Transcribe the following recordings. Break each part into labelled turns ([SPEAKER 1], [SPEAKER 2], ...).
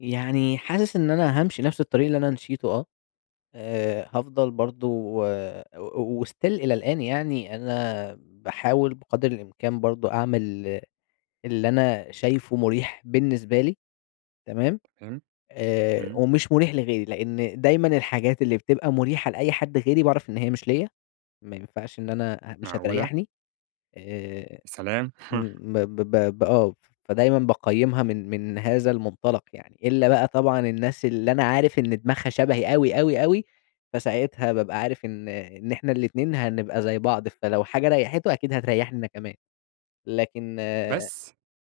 [SPEAKER 1] يعني حاسس إن أنا هامشي نفس الطريق اللي أنا مشيته آه، آآ، هافضل برضه و و وstill إلى الآن يعني، أنا باحاول بقدر الإمكان برضه أعمل اللي أنا شايفه مريح بالنسبة لي، تمام،
[SPEAKER 2] فاهم؟
[SPEAKER 1] آآ
[SPEAKER 2] إمم.
[SPEAKER 1] ومش مريح لغيري، لأن دايمًا الحاجات اللي بتبقى مريحة لأي حد غيري باعرف إن هي مش ليّا، ما ينفَعش إن أنا أ مش
[SPEAKER 2] معقولة!
[SPEAKER 1] هتريحني، آآ.
[SPEAKER 2] يا سلام!
[SPEAKER 1] امم، ب ب ب ب آه، فدايمًا باقيِّمها من من هذا المنطلَق يعني. إلا بقى طبعًا الناس اللي أنا عارِف إن دماغها شبهي أوي، أوي، أوي، فساعتها بابقى عارِف إن إن إحنا الاتنين هنبقى زي بعض، فلو حاجة ريَّحته أكيد هتريحني أنا كمان، لكن آآ
[SPEAKER 2] بس،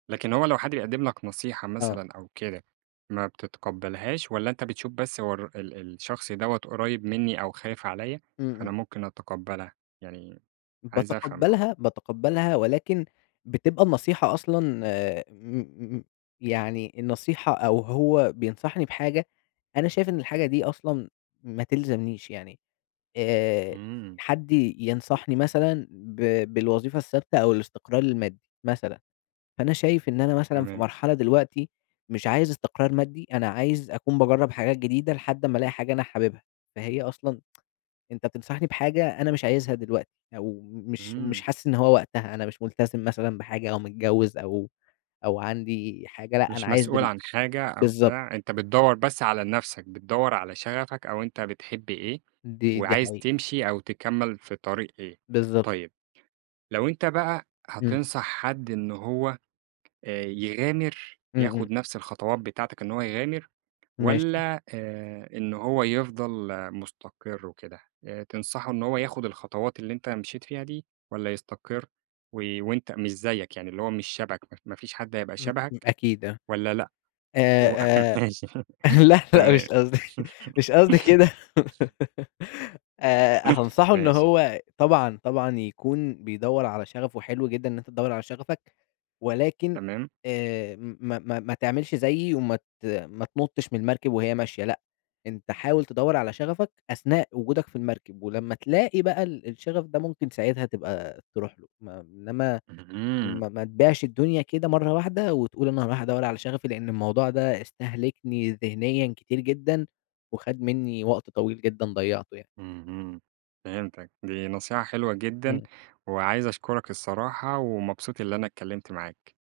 [SPEAKER 2] لكن هو لو حد بيقدّم لك نصيحة
[SPEAKER 1] آه.
[SPEAKER 2] مثلًا أو كده ما بتتقبَّلهاش، والّا أنتَ بتشوف بس هو الر ال الشخص دوّة قريب مني أو خايِف عليّا،
[SPEAKER 1] إمم،
[SPEAKER 2] فأنا
[SPEAKER 1] إمم.
[SPEAKER 2] ممكن أتقبَّلها؟ يعني عايِز أفهَم برضه.
[SPEAKER 1] باتقبَّلها، باتقبَّلها، ولكن بتبقى النصيحة أصلًا آآ، م م يعني النصيحة أو هو بينصَحني بحاجة أنا شايِف إن الحاجة دي أصلًا ما تلزَمنيش، يعني، آآ،
[SPEAKER 2] إمم.
[SPEAKER 1] حد ي ينصَحني مثلًا با بالوظيفة الثابِتة أو الاستقرار المادي مثلًا، فأنا شايِف إن أنا مثلًا في
[SPEAKER 2] تمام.
[SPEAKER 1] مرحلة دلوقتي مش عايِز استقرار مادي، أنا عايِز أكون باجرّب حاجات جديدة لحد أمّا ألاقي حاجة أنا حابِبها. فهي أصلًا، أنتَ تنصَحني بحاجة أنا مش عايزها دلوقتي، أو مش مش
[SPEAKER 2] إمم.
[SPEAKER 1] حاسس إن هو وقتها، أنا مش ملتزم مثلًا بحاجة أو متجوّز أو أو عندي حاجة، لأ أنا
[SPEAKER 2] مش
[SPEAKER 1] عايِز
[SPEAKER 2] مسؤول
[SPEAKER 1] دل
[SPEAKER 2] عن حاجة أو
[SPEAKER 1] بالضبط.
[SPEAKER 2] بتاع، أنتَ بتدوَّر بس على نفسَك، بتدوَّر على شغفك أو أنتَ بتحب إيه
[SPEAKER 1] دي دي
[SPEAKER 2] وعايِز
[SPEAKER 1] حقيقة.
[SPEAKER 2] تمشي أو تكمّل في طريق إيه.
[SPEAKER 1] بالضبط.
[SPEAKER 2] طيب لو أنتَ بقى
[SPEAKER 1] إمم.
[SPEAKER 2] هتنصح حد إنه هو آآ، يغامر،
[SPEAKER 1] إمم، إمم.
[SPEAKER 2] ياخُد نفس الخطوات بتاعتك إن هو يغامر،
[SPEAKER 1] ماشي.
[SPEAKER 2] والَّا آآ، إنه هو يفضل مستقر وكده، آآ، تنصَحه إن هو ياخُد الخطوات اللي أنتَ مشيت فيها دي، والّا يستقر وي وأنتَ مش زيِّك يعني اللي هو مش شبهَك، ما ما فيش حد هيبقى
[SPEAKER 1] إمم إمم،
[SPEAKER 2] شبهَك،
[SPEAKER 1] أكيد آه.
[SPEAKER 2] والّا لأ، و
[SPEAKER 1] آآ، آآ،
[SPEAKER 2] ماشي،
[SPEAKER 1] لأ، لأ
[SPEAKER 2] تمام.
[SPEAKER 1] مش قصدي، مش قصدي كده، آآ، هانصحه إن
[SPEAKER 2] ماشي.
[SPEAKER 1] هو طبعًا طبعًا يكون بيدوَّر على شغَفه، وحلو جدًا إن أنتَ تدوَّر على شغفك، ولكن
[SPEAKER 2] تمام.
[SPEAKER 1] آآ، م ما ما ما تعملش زيِّي، وما ت ما تنُطَّش من المركب وهي ماشية، لأ، أنتَ حاول تدوَّر على شغفك أثناء وجودك في المركب، ولمّا تلاقي بقى ال الشغَف ده ممكن ساعتها تبقى ترُوح له، ما إنّما
[SPEAKER 2] اهم.
[SPEAKER 1] ما ما تبيعش الدنيا كده مرَّة واحدة وتقول أنا هارُوح أدوَّر على شغفي. لأن الموضوع ده استهلكني ذهنيًا كتير جدًا وخد مني وقت طويل جدًا ضيَّعته يعني.
[SPEAKER 2] اهم، فهمتك، دي نصيحة حلوة جدًا،
[SPEAKER 1] إمم.
[SPEAKER 2] وعايِز أشكُرك الصراحة، ومبسوط اللي أنا اتكلَّمت معاك.